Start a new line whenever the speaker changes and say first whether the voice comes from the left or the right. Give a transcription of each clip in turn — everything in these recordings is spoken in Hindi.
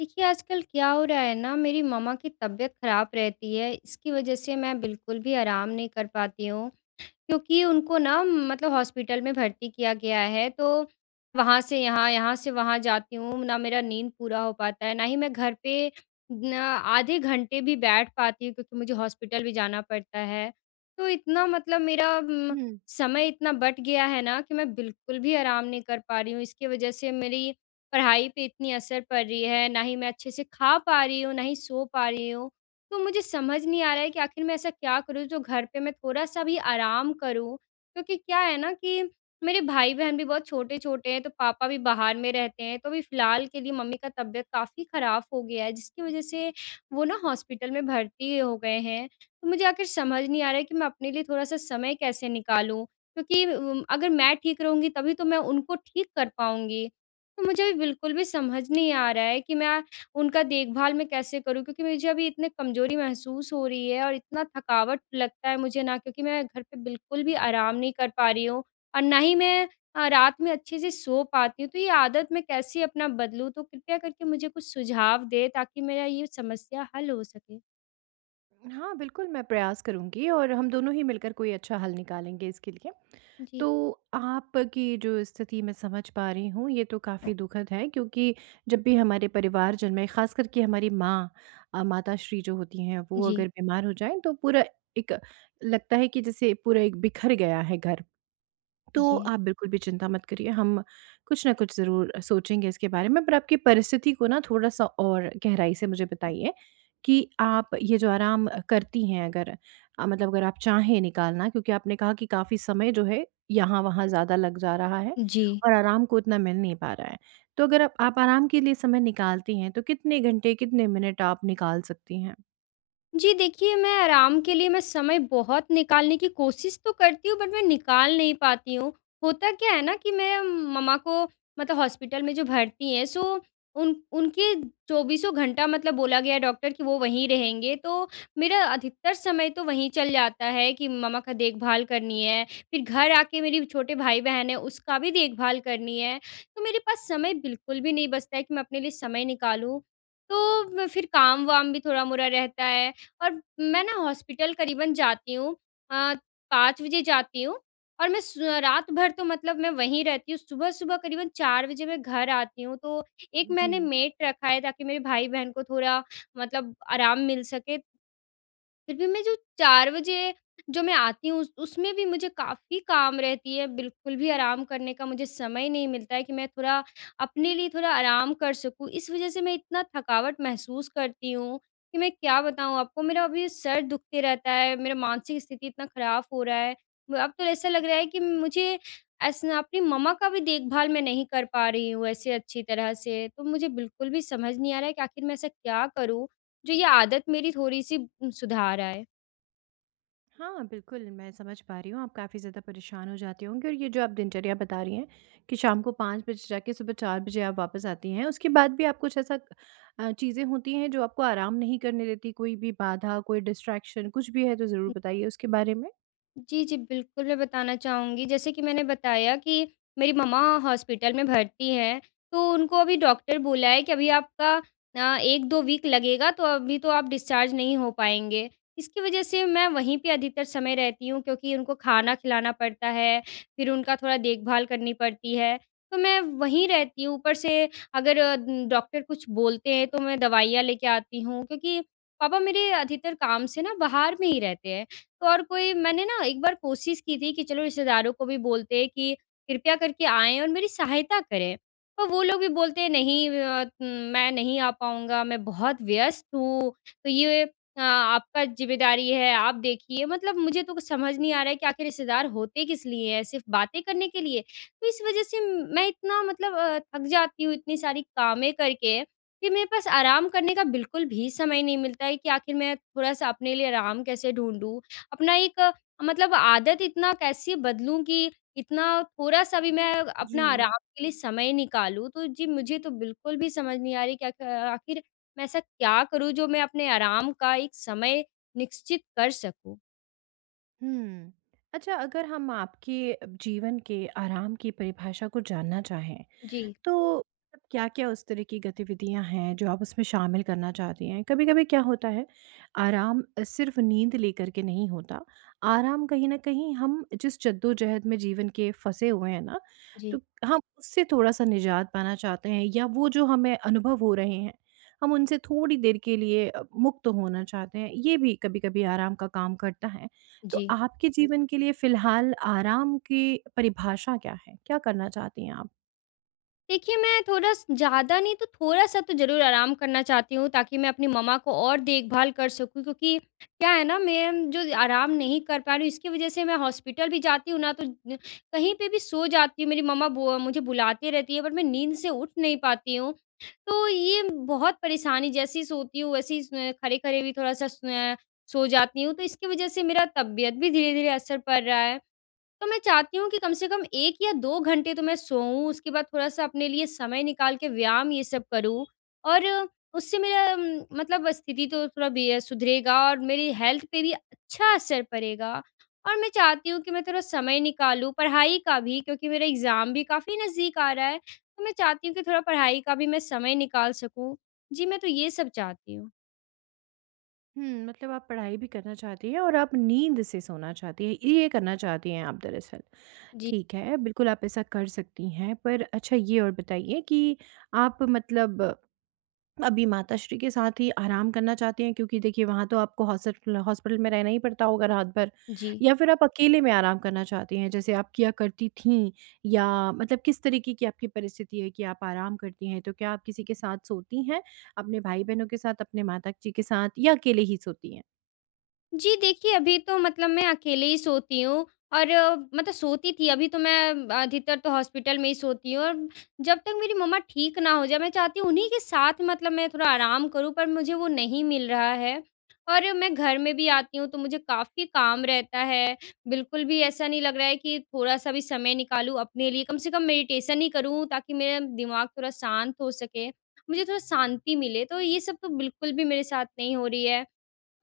left: देखिए, आजकल क्या हो रहा है ना, मेरी मम्मा की तबीयत ख़राब रहती है, इसकी वज़ह से मैं बिल्कुल भी आराम नहीं कर पाती हूँ। क्योंकि उनको ना मतलब हॉस्पिटल में भर्ती किया गया है, तो वहाँ से यहाँ, यहाँ से वहाँ जाती हूँ, ना मेरा नींद पूरा हो पाता है, ना ही मैं घर पे न आधे घंटे भी बैठ पाती हूँ, क्योंकि मुझे हॉस्पिटल भी जाना पड़ता है। तो इतना मतलब मेरा
right: हुँ।
left: समय इतना बँट गया है ना, कि मैं बिल्कुल भी आराम नहीं कर पा रही हूँ। इसकी वजह से मेरी पढ़ाई पे इतनी असर पड़ रही है, ना ही मैं अच्छे से खा पा रही हूँ, ना ही सो पा रही हूँ। तो मुझे समझ नहीं आ रहा है कि आखिर मैं ऐसा क्या करूँ, जो घर पे मैं थोड़ा-सा भी आराम करूँ? क्योंकि क्या है ना, कि मेरे भाई-बहन भी बहुत छोटे-छोटे हैं, तो पापा भी बाहर में रहते हैं। तो अभी फ़िलहाल के लिए मम्मी का तबीयत काफ़ी ख़राब हो गया है, जिसकी वज़ह से वो ना हॉस्पिटल में भर्ती हो गए हैं। तो मुझे आखिर समझ नहीं आ रहा है कि मैं अपने लिए थोड़ा-सा समय कैसे निकालूँ? क्योंकि अगर मैं ठीक रहूँगी, तभी तो मैं उनको ठीक कर पाऊँगी। तो मुझे अभी बिल्कुल भी समझ नहीं आ रहा है कि मैं उनका देखभाल मैं कैसे करूँ? क्योंकि मुझे अभी इतने कमज़ोरी महसूस हो रही है, और इतना थकावट लगता है मुझे ना, क्योंकि मैं घर पे बिल्कुल भी आराम नहीं कर पा रही हूँ, और ना ही मैं रात में अच्छे से सो पाती हूँ। तो ये आदत मैं कैसे अपना बदलूँ? तो कृपया करके मुझे कुछ सुझाव दें, ताकि मेरा ये समस्या हल हो सके।
right: हाँ, बिल्कुल मैं प्रयास करूँगी और हम दोनों ही मिलकर कोई अच्छा हल निकालेंगे इसके लिए। तो
left: जी।
right: आपकी जो स्थिति मैं समझ पा रही हूँ, ये तो काफ़ी दुखद है क्योंकि जब भी हमारे परिवारजन में ख़ास करके हमारी माँ माताश्री जो होती हैं, वो
left: जी,
right: अगर बीमार हो जाएँ तो पूरा एक लगता है कि जैसे पूरा एक बिखर गया है घर। तो
left: जी,
right: आप बिल्कुल भी चिंता मत करिए, हम कुछ ना कुछ ज़रूर सोचेंगे इसके बारे में। पर आपकी परिस्थिति को ना थोड़ा-सा और गहराई से मुझे बताइए कि आप ये जो आराम करती हैं अगर मतलब अगर आप चाहें निकालना क्योंकि आपने कहा कि काफ़ी समय जो है यहाँ-वहाँ ज़्यादा लग जा रहा है
left: जी।
right: और आराम को उतना मिल नहीं पा रहा है। तो अगर आप आराम के लिए समय निकालती हैं, तो कितने घंटे, कितने मिनट आप निकाल सकती हैं?
left: जी, देखिए, मैं आराम के लिए मैं समय बहुत निकालने की कोशिश तो करती हूँ, बट मैं निकाल नहीं पाती हूँ। होता क्या है ना, कि मैं मम्मा को मतलब हॉस्पिटल में जो भर्ती हैं, सो उन उनके चौबीसों घंटा मतलब बोला गया है डॉक्टर, कि वो वहीं रहेंगे। तो मेरा अधिकतर समय तो वहीं चल जाता है कि मम्मा का देखभाल करनी है, फिर घर आके मेरी छोटे भाई-बहन हैं उसका भी देखभाल करनी है। तो मेरे पास समय बिल्कुल भी नहीं बचता है कि मैं अपने लिए समय निकालूँ। तो मैं फिर काम-वाम भी थोड़ा-मोड़ा रहता है। और मैं ना हॉस्पिटल करीबन जाती हूँ, अ, 5 बजे जाती हूँ, और मैं सु रात भर तो मतलब मैं वहीं रहती हूँ। सुबह-सुबह करीबन 4 बजे मैं घर आती हूँ, तो एक
right: जी।
left: मैंने मेड रखा है, ताकि मेरे भाई-बहन को थोड़ा मतलब आराम मिल सके। फिर भी मैं जो 4 बजे जो मैं आती हूँ, उस उसमें भी मुझे काफ़ी काम रहती है, बिल्कुल भी आराम करने का मुझे समय नहीं मिलता है कि मैं थोड़ा अपने लिए थोड़ा आराम कर सकूँ। इस वज़ह से मैं इतना थकावट महसूस करती हूँ कि मैं क्या बताऊँ आपको, मेरा अभी सर दुखते रहता है, मेरा मानसिक स्थिति इतना ख़राब हो रहा है। म अब तो ऐसा लग रहा है कि मुझे ऐसा ना, अपनी मम्मा का भी देखभाल मैं नहीं कर पा रही हूँ ऐसे अच्छी तरह से, तो मुझे बिल्कुल भी समझ नहीं आ रहा है कि आखिर मैं ऐसा क्या करूँ, जो ये आदत मेरी थोड़ी-सी सुधार आए।
right: हाँ, बिल्कुल, मैं समझ पा रही हूँ, आप काफ़ी ज़्यादा परेशान हो जाती होंगी और ये जो आप दिनचर्या बता रही हैं कि शाम को 5 बजे जाके सुबह 4 बजे आप वापस आती हैं, उसके बाद भी आप कुछ ऐसा चीज़ें होती हैं जो आपको आराम नहीं करने देती, कोई भी बाधा, कोई डिस्ट्रैक्शन कुछ भी है तो ज़रूर बताइए उसके बारे में?
left: जी, जी, बिल्कुल, मैं बताना चाहूँगी। जैसे कि मैंने बताया कि मेरी मम्मा हॉस्पिटल में भर्ती हैं, तो उनको अभी डॉक्टर बोला है कि अभी आपका 1-2 वीक लगेगा, तो अभी तो आप डिस्चार्ज नहीं हो पाएँगे। इसकी वजह से मैं वहीं पे अधिकतर समय रहती हूँ, क्योंकि उनको खाना खिलाना पड़ता है, फिर उनका थोड़ा देखभाल करनी पड़ती है, तो मैं वहीं रहती हूँ। ऊपर से अगर डॉक्टर कुछ बोलते हैं, तो मैं दवाइयाँ लेके आती हूँ, क्योंकि पापा मेरे अधिकतर काम से ना बाहर में ही रहते हैं। तो और कोई, मैंने ना एक बार कोशिश की थी कि चलो रिश्तेदारों को भी बोलते हैं कि कृपया करके आएँ और मेरी सहायता करें। पर वो लोग भी बोलते हैं, नहीं मैं नहीं आ पाऊँगा, मैं बहुत व्यस्त हूँ, तो ये आपका ज़िम्मेदारी है, आप देखिए। मतलब मुझे तो कुछ समझ नहीं आ रहा है कि आखिर रिश्तेदार होते किस लिए हैं, सिर्फ़ बातें करने के लिए? तो इस वज़ह से मैं इतना मतलब थक जाती हूँ इतनी सारी कामें करके, कि मेरे पास आराम करने का बिल्कुल भी समय नहीं मिलता है कि आखिर मैं थोड़ा-सा अपने लिए आराम कैसे ढूँढूँ? अपना एक मतलब आदत इतना कैसे बदलूँ कि इतना थोड़ा-सा भी मैं अपना
right: जी।
left: आराम के लिए समय निकालूँ। तो जी, मुझे तो बिल्कुल भी समझ नहीं आ रही कि आख आखिर मैं ऐसा क्या करूँ, जो मैं अपने आराम का एक समय निश्चित कर सकूँ?
right: हुँ। अच्छा अगर हम आपके जीवन के आराम की परिभाषा को जानना चाहें,
left: जी,
right: तो क्या क्या उस तरह की गतिविधियां हैं जो आप उसमें शामिल करना चाहती हैं? कभी कभी क्या होता है, आराम सिर्फ नींद लेकर के नहीं होता। आराम कहीं ना कहीं हम जिस जद्दोजहद में जीवन के फंसे हुए हैं ना, तो
left: जी,
right: हम उससे थोड़ा सा निजात पाना चाहते हैं या वो जो हमें अनुभव हो रहे हैं, हम उनसे थोड़ी देर के लिए मुक्त होना चाहते हैं, ये भी कभी कभी आराम का काम करता है। तो
left: जी।
right: आपके जीवन के लिए फिलहाल आराम की परिभाषा क्या है? क्या करना चाहती हैं आप?
left: देखिए, मैं थोड़ा स ज़्यादा नहीं तो थोड़ा-सा तो ज़रूर आराम करना चाहती हूँ, ताकि मैं अपनी मम्मा को और देखभाल कर सकूँ, क्योंकि क्या है ना, मैं जो आराम नहीं कर पा रही हूँ इसकी वज़ह से मैं हॉस्पिटल भी जाती हूँ ना, तो न कहीं पे भी सो जाती हूँ। मेरी मम्मा बो मुझे बुलाती रहती है, बट मैं नींद से उठ नहीं पाती हूँ। तो ये बहुत परेशानी, जैसी सोती हूँ वैसे ही स खड़े-खड़े भी थोड़ा-सा सो जाती हूँ, तो इसकी वज़ह से मेरा तबीयत भी धीरे-धीरे असर पड़ रहा है। तो मैं चाहती हूँ कि कम से कम 1 या 2 घंटे तो मैं सोऊँ, उसके बाद थोड़ा-सा अपने लिए समय निकाल के व्यायाम ये सब करूँ, और उससे मेरा मतलब स्थिति तो थोड़ा बे सुधरेगा, और मेरी हेल्थ पे भी अच्छा असर पड़ेगा। और मैं चाहती हूँ कि मैं थोड़ा समय निकालूँ पढ़ाई का भी, क्योंकि मेरा एग्ज़ाम भी काफ़ी नज़दीक आ रहा है, तो मैं चाहती हूँ कि थोड़ा पढ़ाई का भी मैं समय निकाल सकूँ। जी, मैं तो ये सब चाहती हूँ।
right: हुँ, मतलब आप पढ़ाई भी करना चाहती हैं और आप नींद से सोना चाहती हैं, ये करना चाहती हैं आप दरअसल।
left: जी,
right: ठीक है, बिल्कुल आप ऐसा कर सकती हैं। पर अच्छा ये और बताइए कि आप मतलब अभी माताश्री के साथ ही आराम करना चाहती हैं क्योंकि देखिए वहाँ तो आपको हॉस्टल हॉस्पिटल में रहना ही पड़ता होगा रात भर।
left: जी।
right: या फिर आप अकेले में आराम करना चाहती हैं जैसे आप किया करती थीं या मतलब किस तरीके की आपकी परिस्थिति है कि आप आराम करती हैं? तो क्या आप किसी के साथ सोती हैं? अपने भाई-बहनों के साथ, अपने माता जी के साथ या अकेले ही सोती हैं?
left: जी, देखिए, अभी तो मतलब मैं अकेले ही सोती हूँ, और मतलब सोती थी, अभी तो मैं अधिकतर तो हॉस्पिटल में ही सोती हूँ, और जब तक मेरी मम्मा ठीक ना हो जाए, मैं चाहती हूँ उन्हीं के साथ मतलब मैं थोड़ा आराम करूँ, पर मुझे वो नहीं मिल रहा है। और मैं घर में भी आती हूँ तो मुझे काफ़ी काम रहता है, बिल्कुल भी ऐसा नहीं लग रहा है कि थोड़ा-सा भी समय निकालूँ अपने लिए, कम से कम मेडिटेशन ही करूँ, ताकि मेरा दिमाग थोड़ा शांत हो सके, मुझे थोड़ा शांति मिले, तो ये सब तो बिल्कुल भी मेरे साथ नहीं हो रही है।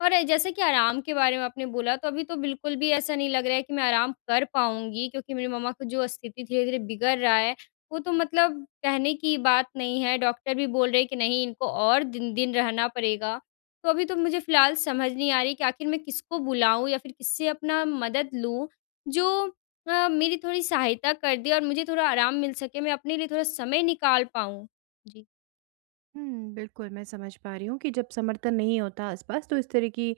left: और जैसे कि आराम के बारे में आपने बोला, तो अभी तो बिल्कुल भी ऐसा नहीं लग रहा है कि मैं आराम कर पाऊँगी, क्योंकि मेरी मम्मा का जो स्थिति धीरे-धीरे बिगड़ रहा है, वो तो मतलब कहने की बात नहीं है। डॉक्टर भी बोल रहे हैं कि नहीं, इनको और दिन-दिन रहना पड़ेगा। तो अभी तो मुझे फ़िलहाल समझ नहीं आ रही कि आखिर मैं किसको बुलाऊँ या फिर किससे अपना मदद लूँ, जो मेरी थोड़ी सहायता कर दे, और मुझे थोड़ा आराम मिल सके, मैं अपने लिए थोड़ा समय निकाल पाऊँ। जी,
right: हुँ, बिल्कुल, मैं समझ पा रही हूँ कि जब समर्थन नहीं होता आस-पास तो इस तरह की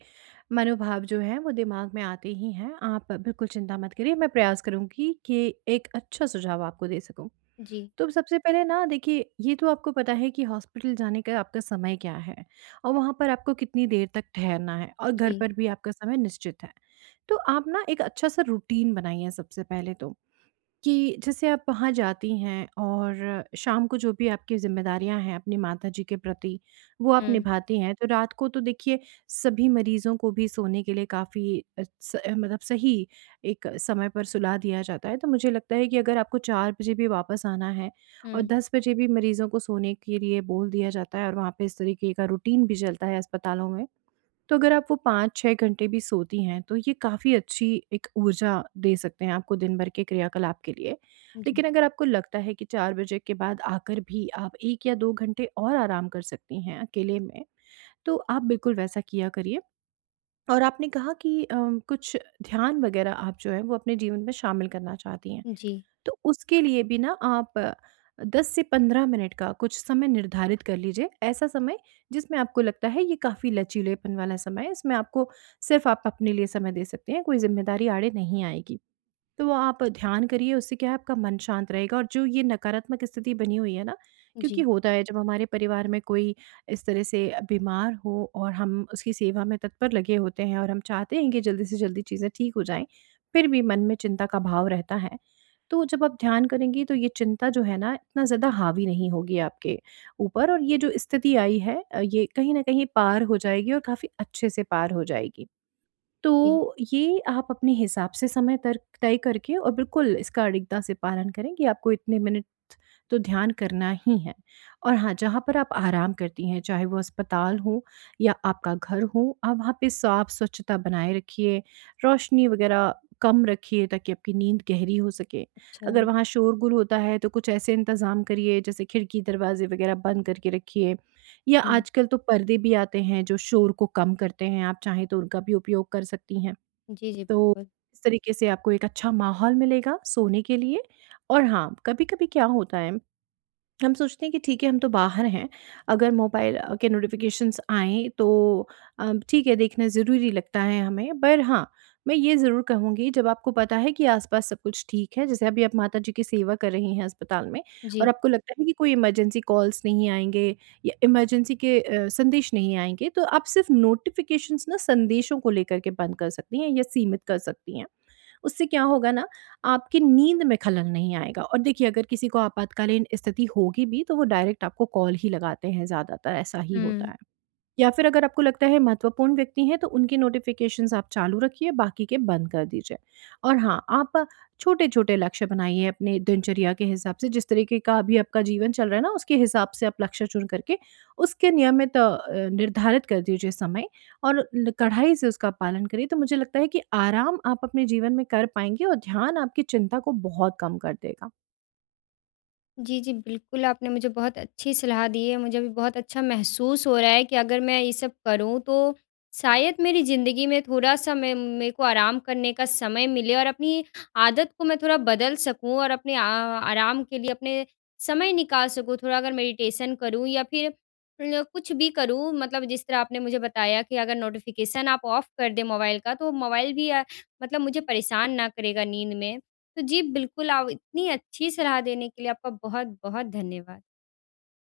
right: मनोभाव जो हैं वो दिमाग में आते ही हैं। आप बिल्कुल चिंता मत करिए, मैं प्रयास करूँगी कि एक अच्छा सुझाव आपको दे सकूँ।
left: जी,
right: तो सबसे पहले ना देखिए ये तो आपको पता है कि हॉस्पिटल जाने का आपका समय क्या है और वहाँ पर आपको कितनी देर तक ठहरना है और घर
left: जी।
right: पर भी आपका समय निश्चित है। तो आप ना एक अच्छा-सा रूटीन बनाइए सबसे पहले तो। कि जैसे आप वहाँ जाती हैं और शाम को जो भी आपकी ज़िम्मेदारियाँ हैं अपनी माताजी के प्रति, वो आप
left: हुँ,
right: निभाती हैं। तो रात को तो देखिए सभी मरीज़ों को भी सोने के लिए काफ़ी अ, स मतलब सही एक समय पर सुला दिया जाता है। तो मुझे लगता है कि अगर आपको 4 बजे भी वापस आना है और
left: हुँ।
right: 10 बजे भी मरीज़ों को सोने के लिए बोल दिया जाता है और वहाँ पे इस तरीके का रूटीन भी चलता है अस्पतालों में, तो अगर आप वो 5-6 घंटे भी सोती हैं, तो ये काफ़ी अच्छी एक ऊर्जा दे सकते हैं आपको दिन भर के क्रियाकलाप के लिए। लेकिन
left: जी,
right: अगर आपको लगता है कि 4 बजे के बाद आकर भी आप 1 या 2 घंटे और आराम कर सकती हैं अकेले में, तो आप बिल्कुल वैसा किया करिए। और आपने कहा कि कुछ ध्यान वगैरह आप जो है वो अपने जीवन में शामिल करना चाहती हैं।
left: जी,
right: तो उसके लिए भी ना आप 10 से 15 मिनट का कुछ समय निर्धारित कर लीजिए। ऐसा समय जिसमें आपको लगता है ये काफ़ी लचीलेपन वाला समय है, इसमें आपको सिर्फ़ आप अपने लिए समय दे सकते हैं, कोई ज़िम्मेदारी आड़े नहीं आएगी। तो वो आप ध्यान करिए, उससे क्या है आपका मन शांत रहेगा। और जो ये नकारात्मक स्थिति बनी हुई है ना, क्योंकि
left: जी,
right: होता है जब हमारे परिवार में कोई इस तरह से बीमार हो और हम उसकी सेवा में तत्पर लगे होते हैं और हम चाहते हैं कि जल्दी से जल्दी चीज़ें ठीक हो जाएँ, फिर भी मन में चिंता का भाव रहता है। तो जब आप ध्यान करेंगी तो ये चिंता जो है ना, इतना ज़्यादा हावी नहीं होगी आपके ऊपर और ये जो स्थिति आई है ये कहीं न कहीं पार हो जाएगी और काफ़ी अच्छे से पार हो जाएगी।
left: जी।
right: तो ये आप अपने हिसाब से समय तर तय करके और बिल्कुल इसका अडिगता से पालन करें कि आपको इतने मिनट तो ध्यान करना ही है। और हाँ, जहाँ पर आप आराम करती हैं, चाहे वो अस्पताल हो या आपका घर हो, आप वहाँ पे साफ स्वच्छता बनाए रखिए, रोशनी वग़ैरह कम रखिए ताकि आपकी नींद गहरी हो सके।
left: अच्छा,
right: अगर वहाँ शोरगुल होता है तो कुछ ऐसे इंतज़ाम करिए जैसे खिड़की, दरवाज़े वग़ैरह बंद करके रखिए या
left: हुँ।
right: आजकल तो पर्दे भी आते हैं जो शोर को कम करते हैं, आप चाहें तो उनका भी उपयोग कर सकती हैं।
left: जी, जी,
right: तो
left: बिल्कुल।
right: इस तरीके से आपको एक अच्छा माहौल मिलेगा सोने के लिए। और हाँ, कभी-कभी क्या होता है हम सोचते हैं कि ठीक है हम तो बाहर हैं, अगर मोबाइल के नोटिफ़िकेशंस आएँ तो ठीक है देखना ज़रूरी लगता है हमें। पर हाँ, मैं ये ज़रूर कहूँगी जब आपको पता है कि आस-पास सब कुछ ठीक है, जैसे अभी आप माता जी की सेवा कर रही हैं अस्पताल में और
left: जी,
right: आपको लगता है कि कोई इमरजेंसी कॉल्स नहीं आएँगे या इमरजेंसी के संदेश नहीं आएँगे, तो आप सिर्फ़ नोटिफ़िकेशंस ना संदेशों को लेकर के बंद कर सकती हैं या सीमित कर सकती हैं। उससे क्या होगा ना, आपकी नींद में खलल नहीं आएगा। और देखिए अगर किसी को आपातकालीन स्थिति होगी भी तो वो डायरेक्ट आपको कॉल ही लगाते हैं, ज़्यादातर ऐसा ही होता
left: हुँ।
right: है। या फिर अगर आपको लगता है महत्वपूर्ण व्यक्ति हैं तो उनकी नोटिफिकेशंस आप चालू रखिए, बाकी के बंद कर दीजिए। और हाँ, आप छोटे-छोटे लक्ष्य बनाइए अपने दिनचर्या के हिसाब से। जिस तरीके का अभी आपका जीवन चल रहा है ना, उसके हिसाब से आप लक्ष्य चुन करके उसके नियमित निर्धारित कर दीजिए समय और ल कड़ाई से उसका पालन करिए, तो मुझे लगता है कि आराम आप अपने जीवन में कर पाएँगे और ध्यान आपकी चिंता को बहुत कम कर देगा।
left: जी, जी, बिल्कुल, आपने मुझे बहुत अच्छी सलाह दी है। मुझे अभी बहुत अच्छा महसूस हो रहा है कि अगर मैं ये सब करूँ, तो शायद मेरी ज़िंदगी में थोड़ा-सा मैं मेरे को आराम करने का समय मिले, और अपनी आदत को मैं थोड़ा बदल सकूँ, और अपने आ आराम के लिए अपने समय निकाल सकूँ। थोड़ा अगर मेडिटेशन करूँ, या फिर ल कुछ भी करूँ, मतलब जिस तरह आपने मुझे बताया कि अगर नोटिफ़िकेशन आप ऑफ कर दें मोबाइल का, तो मोबाइल भी मतलब मुझे परेशान ना करेगा नींद में। तो जी, बिल्कुल, आप इतनी अच्छी सलाह देने के लिए आपका बहुत-बहुत धन्यवाद।